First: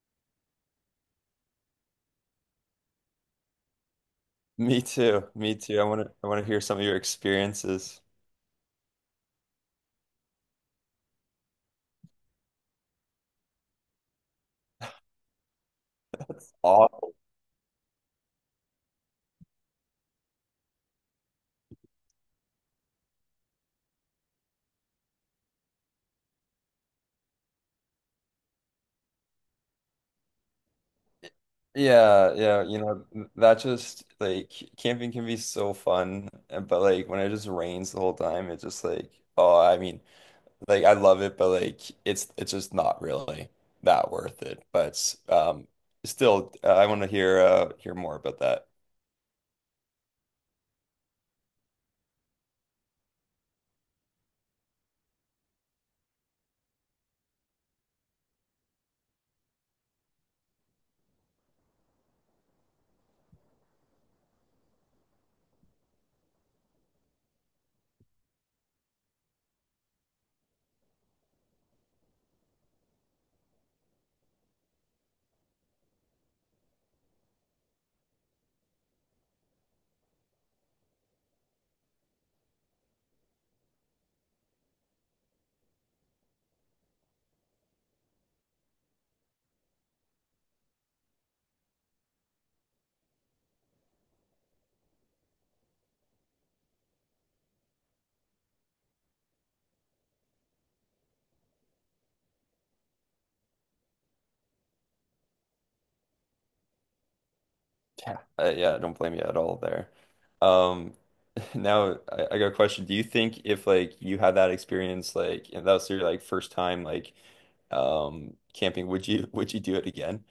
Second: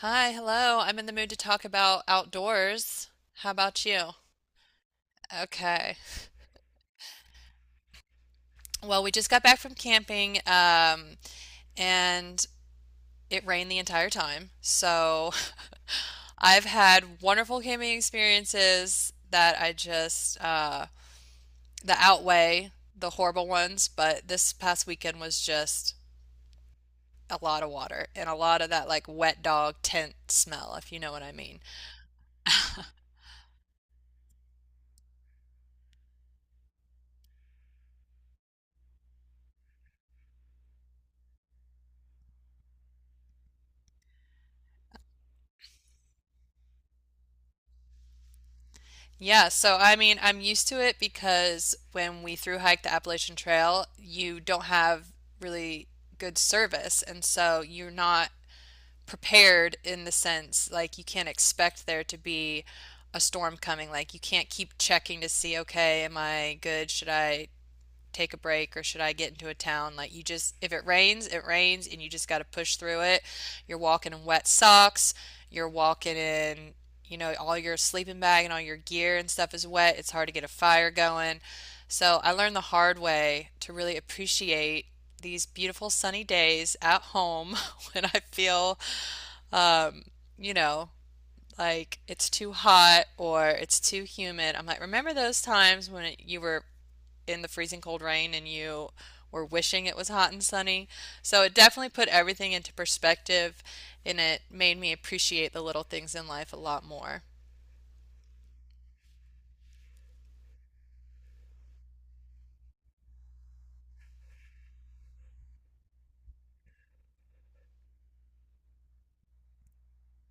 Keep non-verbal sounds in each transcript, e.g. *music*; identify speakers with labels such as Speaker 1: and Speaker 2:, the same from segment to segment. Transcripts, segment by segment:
Speaker 1: Hi, hello. I'm in the mood to talk about outdoors. How about you?
Speaker 2: Me too. Me too. I
Speaker 1: Okay.
Speaker 2: want to I want to hear some of your experiences.
Speaker 1: Well, we just got back from camping, and it rained the entire time. So *laughs* I've
Speaker 2: Aw-
Speaker 1: had wonderful camping experiences that I just that outweigh the horrible ones. But this past weekend was just a lot of water and a lot of that like wet dog tent smell, if you know what I mean.
Speaker 2: Yeah, yeah, that just like camping can be so fun, but like when it just rains the whole time, it's just like, oh, I mean, like I love it, but like it's just not really that worth it. But still, I want to hear hear more about that.
Speaker 1: Yeah, so I mean, I'm used to it because when we through hike the Appalachian Trail, you don't have really good service, and so you're not prepared in the sense like you can't expect there to be a storm coming. Like you can't keep checking to see, okay, am I good? Should I take a break or should I get into a town? Like you just, if it rains, it rains and you just got to push through it. You're walking in wet socks, you're walking in, you know, all your sleeping bag and all your gear and stuff is wet. It's hard to get a fire going. So I learned the hard way to really appreciate these beautiful sunny days at home *laughs* when I feel, um, you know, like it's too hot or it's too humid. I'm like, remember those times when you were in the freezing cold rain and you were wishing it was hot and sunny. So it definitely put everything into perspective and it made me appreciate the little things in life a lot more.
Speaker 2: Yeah, yeah, don't blame you at all there. Um, *laughs* Now I got a question. Do you think if like you had that experience, like and that was your like first time like camping, would you *laughs* would you do it again?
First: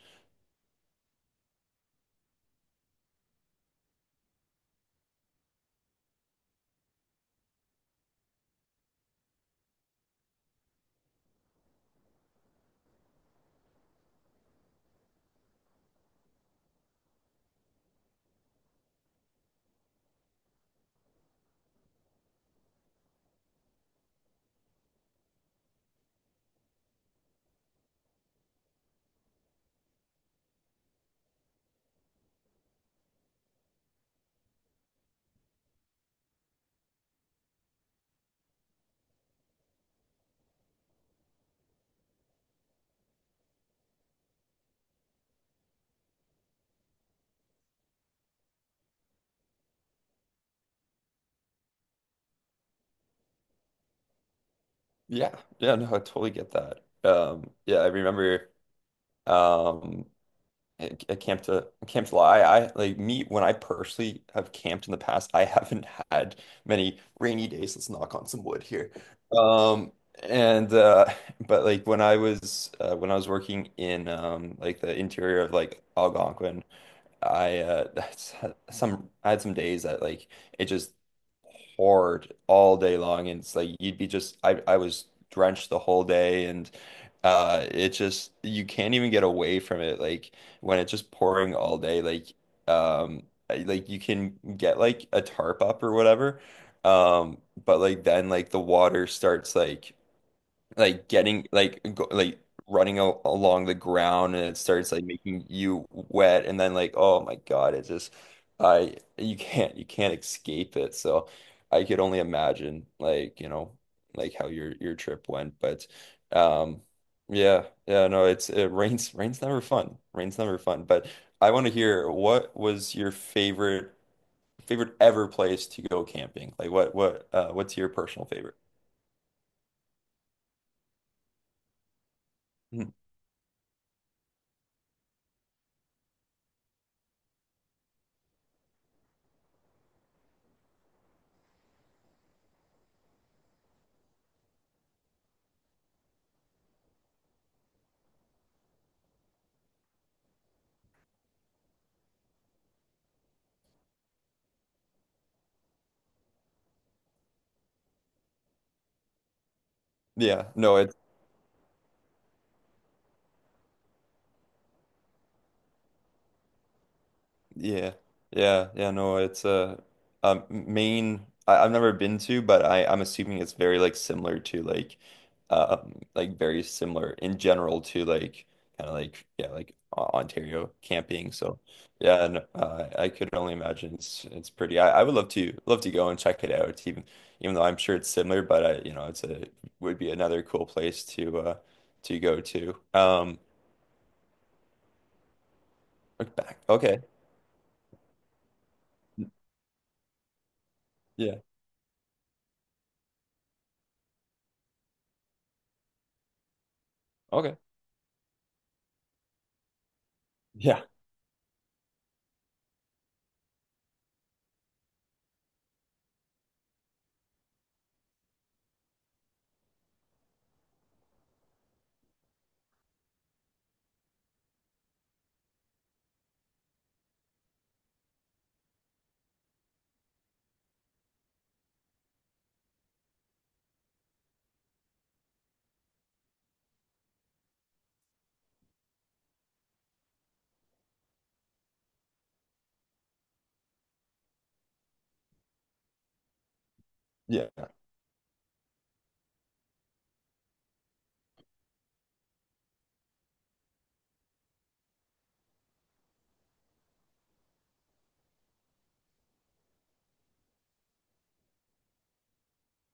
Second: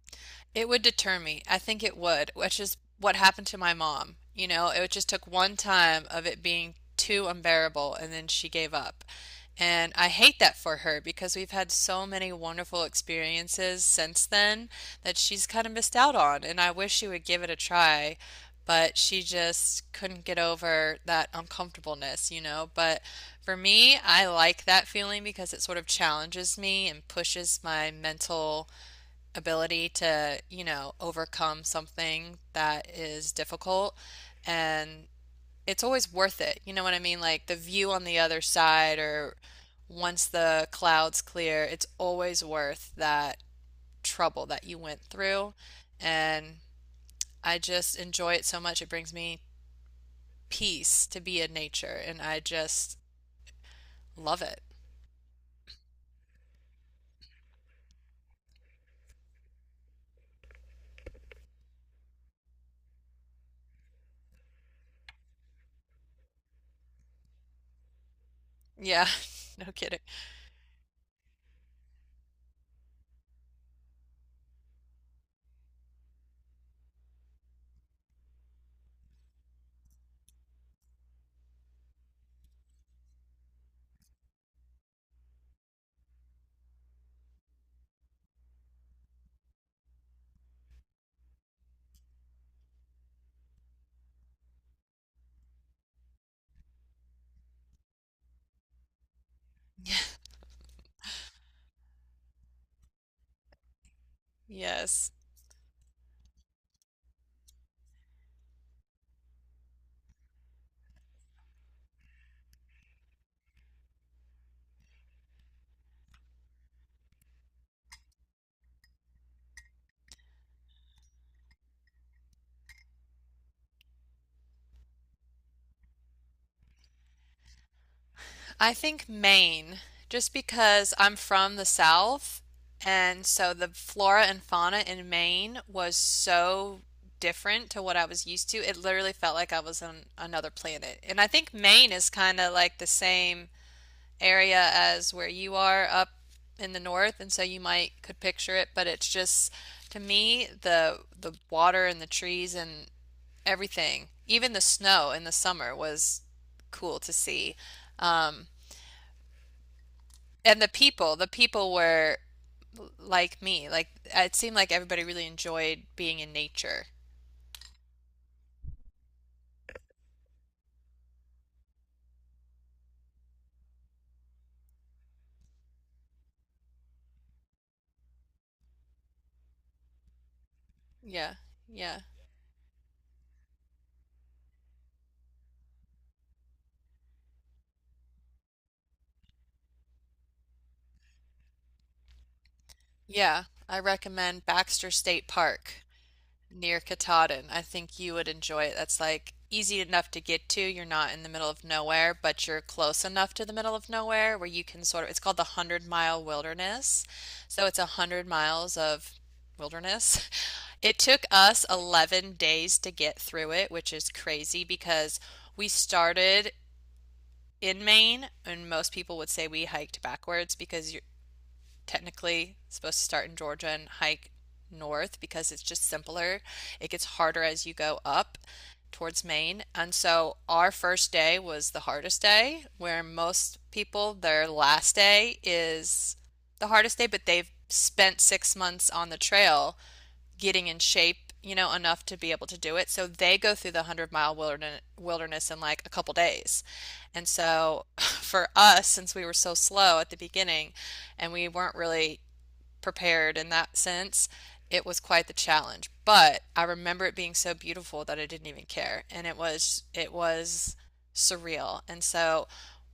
Speaker 1: It would deter me. I think it would, which is what happened to my mom. You know, it just took one time of it being too unbearable and then she gave up. And I hate that for her because we've had so many wonderful experiences since then that she's kind of missed out on. And I wish she would give it a try, but she just couldn't get over that uncomfortableness, you know. But for me, I like that feeling because it sort of challenges me and pushes my mental ability to, you know, overcome something that is difficult. And it's always worth it. You know what I mean? Like the view on the other side, or once the clouds clear, it's always worth that trouble that you went through. And I just enjoy it so much. It brings me peace to be in nature, and I just love it.
Speaker 2: Yeah, yeah, no, I totally get that. Yeah, I remember. Um, at Camp to Camp July, I like me when I personally have camped in the past, I haven't *laughs* had many rainy days. Let's knock on some wood here.
Speaker 1: Yeah, *laughs* no
Speaker 2: Um,
Speaker 1: kidding.
Speaker 2: and *laughs* but like when I was working in like the interior of like Algonquin. I *laughs* that's some I had some days that like it just poured all day long, and it's like you'd be just I was drenched the whole day. And it just, you can't even get away from it, like when it's just pouring all day like um I- like you can get like a tarp up or whatever, um but like then like the water starts like like getting like go, like running a along the ground, and it starts like
Speaker 1: Yes.
Speaker 2: making you wet. And then like, oh my God, it's just I you can't escape it. So I could only imagine like, you know, like how your trip went. But um yeah, yeah, no, it's, it rains, rain's never fun. But I want to hear, what was your favorite favorite ever place to go camping? Like what what's your personal favorite?
Speaker 1: I think Maine, just because I'm from the South,
Speaker 2: Mhm.
Speaker 1: and so the flora and fauna in Maine was so different to what I was used to. It literally felt like I was on another planet. And I think Maine is kind of like the same area as where you are up in the north, and so you might could picture it, but it's just to me the water and the trees and everything, even the snow in the summer was cool to see. Um,
Speaker 2: Yeah,
Speaker 1: and
Speaker 2: no, it's
Speaker 1: the people were like me. Like it seemed like everybody really enjoyed being in nature.
Speaker 2: Yeah, yeah, yeah. No, it's a Maine. I've never been to, but I'm assuming it's very like similar to like very similar in general to like kind of like, yeah, like O- Ontario camping.
Speaker 1: Yeah,
Speaker 2: So
Speaker 1: yeah,
Speaker 2: yeah, and I could only imagine it's pretty. I would love to love to go and check it out. Even even though I'm sure it's similar, but I, you know, it's a would be another cool place to go to.
Speaker 1: yeah. I recommend Baxter State Park
Speaker 2: Look back.
Speaker 1: near
Speaker 2: Okay.
Speaker 1: Katahdin. I think you would enjoy it. That's like easy enough to get to. You're not in the
Speaker 2: Yeah.
Speaker 1: middle of nowhere, but you're close enough to the middle of nowhere where you can sort of, it's called the Hundred Mile Wilderness.
Speaker 2: Okay.
Speaker 1: So it's a hundred miles of wilderness. *laughs*
Speaker 2: Yeah.
Speaker 1: It took us 11 days to get through it, which is crazy because we started in Maine, and most people would say we hiked backwards because you technically supposed to start in Georgia and hike north because it's just simpler. It gets harder as you go up towards Maine. And so our first day was the hardest day, where most people, their last day is the hardest day, but they've spent 6 months on the trail getting in shape, you know, enough to be able to do it. So they go through the 100 mile wilderness in like a couple days. And
Speaker 2: Yeah.
Speaker 1: so *laughs* for us, since we were so slow at the beginning and we weren't really prepared in that sense, it was quite the challenge. But I remember it being so beautiful that I didn't even care. It was surreal. And so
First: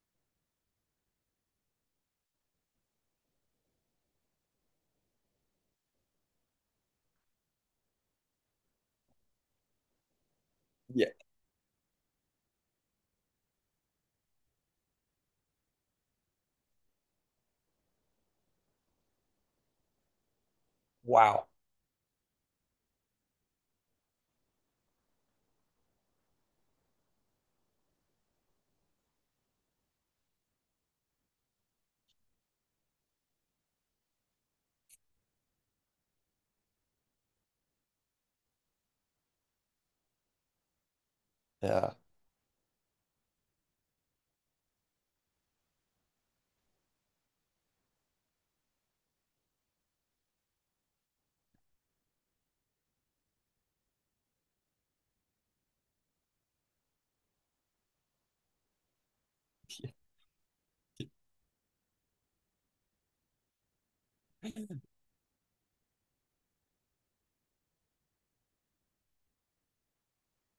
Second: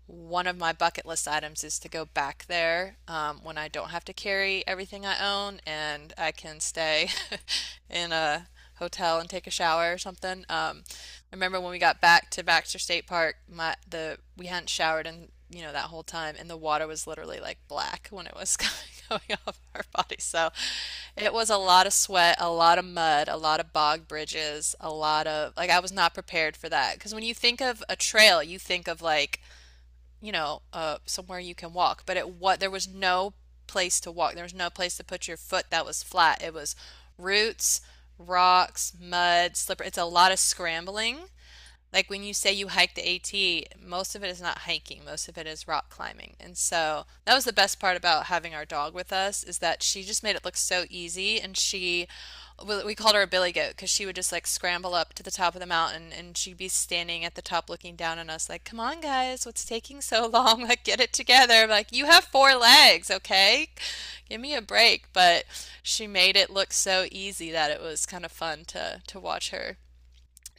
Speaker 1: one of my bucket list items is to go back there when I don't have to carry everything I own and I can stay *laughs* in a hotel and take a shower or something.
Speaker 2: Yeah.
Speaker 1: I remember when we got back to Baxter State Park, my the we hadn't showered in you know that whole time, and the water was literally like black when it was *laughs* coming, going off our bodies. So it
Speaker 2: Wow.
Speaker 1: was a lot of sweat, a lot of mud, a lot of bog bridges, a lot of like I was not prepared for that because when you think of a trail, you think of like, you know, somewhere you can walk, but it what there was no place to walk. There was no place to put your foot that was flat. It was roots, rocks, mud, slippery. It's a lot of scrambling
Speaker 2: Yeah.
Speaker 1: like when you say you hike the AT, most of it is not hiking, most of it is rock climbing. And so that was the best part about having our dog with us is that she just made it look so easy and we called her a billy goat because she would just like scramble up to the top of the mountain and she'd be standing at the top looking down on us like, "Come on guys, what's
Speaker 2: *laughs*
Speaker 1: taking so *laughs* long? Like get it together. Like you have four legs, okay? Give me a break." But she made it look so easy that it was kind of fun to watch her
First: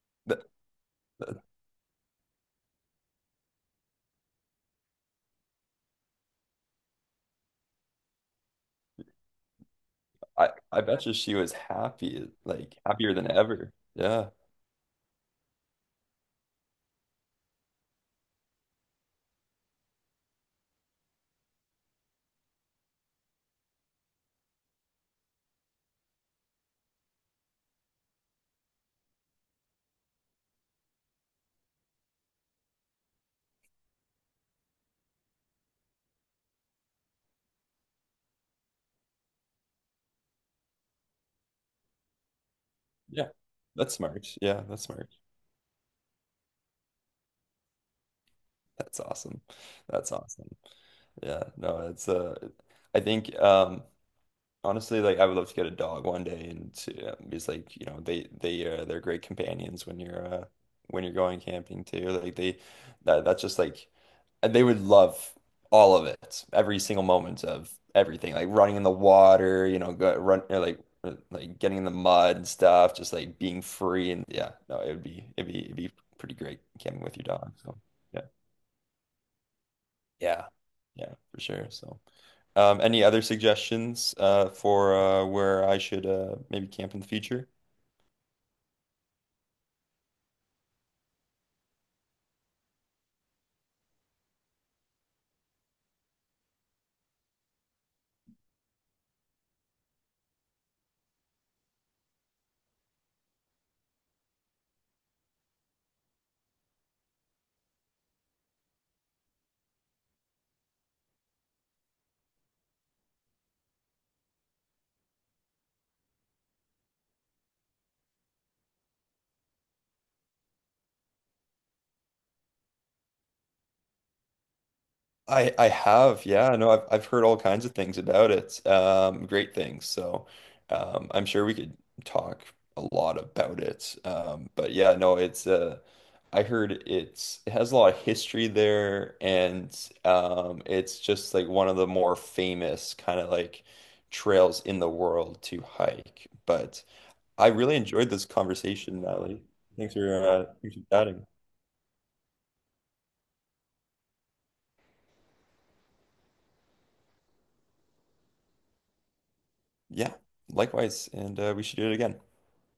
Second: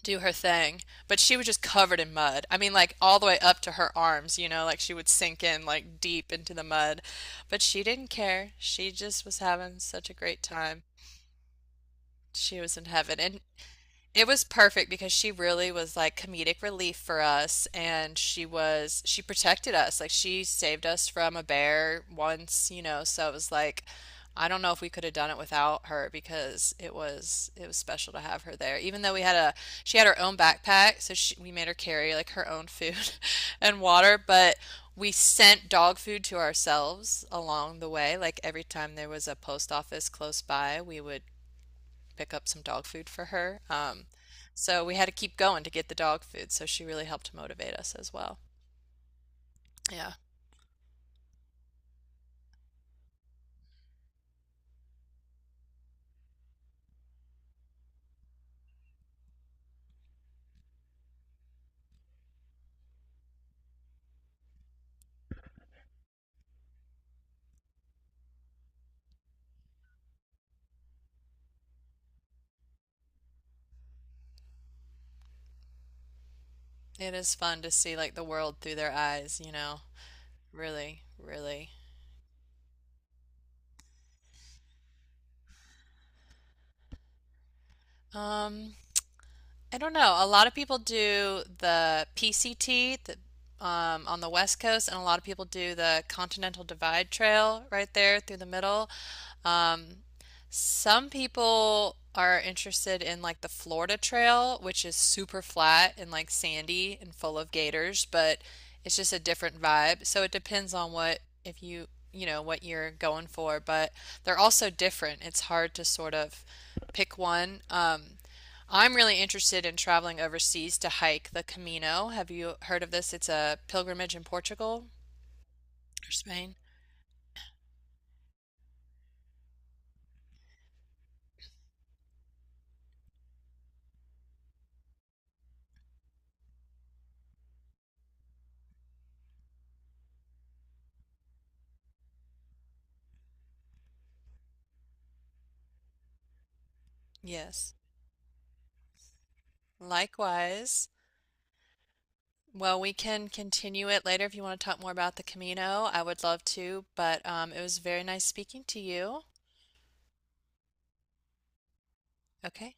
Speaker 1: do her
Speaker 2: Th-
Speaker 1: thing, but she was just covered in mud. I mean, like all the way up to her arms, you know, like she would sink in like deep into the mud. But she didn't care. She just was having such a great
Speaker 2: I
Speaker 1: time.
Speaker 2: bet you she was happy,
Speaker 1: She was
Speaker 2: like
Speaker 1: in
Speaker 2: happier
Speaker 1: heaven.
Speaker 2: than
Speaker 1: And
Speaker 2: ever.
Speaker 1: it
Speaker 2: Yeah.
Speaker 1: was perfect because she really was like comedic relief for us, and she protected us. Like she saved us from a bear once, you know, so it was like I don't know if we could have done it without her because it was special to have her there. Even though we had a she had her own backpack, so we made her carry like her own food *laughs* and water, but we sent dog food to ourselves along the way. Like every time there was a post office close by, we would pick up some dog food for
Speaker 2: Yeah.
Speaker 1: her.
Speaker 2: That's smart. Yeah,
Speaker 1: So
Speaker 2: that's
Speaker 1: we had
Speaker 2: smart.
Speaker 1: to keep going to get the dog food. So she really helped motivate us as well.
Speaker 2: That's awesome.
Speaker 1: Yeah,
Speaker 2: That's awesome. Yeah. No, it's I think honestly, like I would love to get a dog one day. And to, it's like, you know, they're great companions when you're going camping too. Like they that's just like they would love all of it, every single moment of everything, like running in the water, you know, go, run or like getting in the mud and stuff, just like being free. And yeah, no, it would be it'd be pretty great camping
Speaker 1: it
Speaker 2: with your
Speaker 1: is
Speaker 2: dog.
Speaker 1: fun to
Speaker 2: So
Speaker 1: see like
Speaker 2: yeah,
Speaker 1: the world through their eyes, you know.
Speaker 2: yeah,
Speaker 1: Really,
Speaker 2: yeah, for sure.
Speaker 1: really.
Speaker 2: So. Any other suggestions for where I should maybe camp in the future?
Speaker 1: Um, I don't know. A lot of people do the PCT, on the West Coast, and a lot of people do the Continental Divide Trail right there through the middle. Um, some people are interested in like the Florida Trail, which is super flat and like sandy and full of gators, but it's just a different vibe. So it depends on if you, you know, what you're going for, but they're also different. It's hard to sort of pick one. I'm really interested in traveling overseas to hike the Camino. Have you heard of this? It's a pilgrimage in Portugal
Speaker 2: I
Speaker 1: or
Speaker 2: have, yeah,
Speaker 1: Spain.
Speaker 2: no, I've heard all kinds of things about it, great things. So I'm sure we could talk a lot about it. But yeah, no, it's I heard it's it has a lot of history there. And it's just like one of the more famous kind of like trails in the world to hike. But I
Speaker 1: Yes.
Speaker 2: really enjoyed this conversation, Natalie. Thanks for thanks for
Speaker 1: Likewise.
Speaker 2: chatting.
Speaker 1: Well, we can continue it later if you want to talk more about the Camino. I would love to, but it was very nice speaking to you.
Speaker 2: Yeah, likewise, and we should do it again.
Speaker 1: Okay.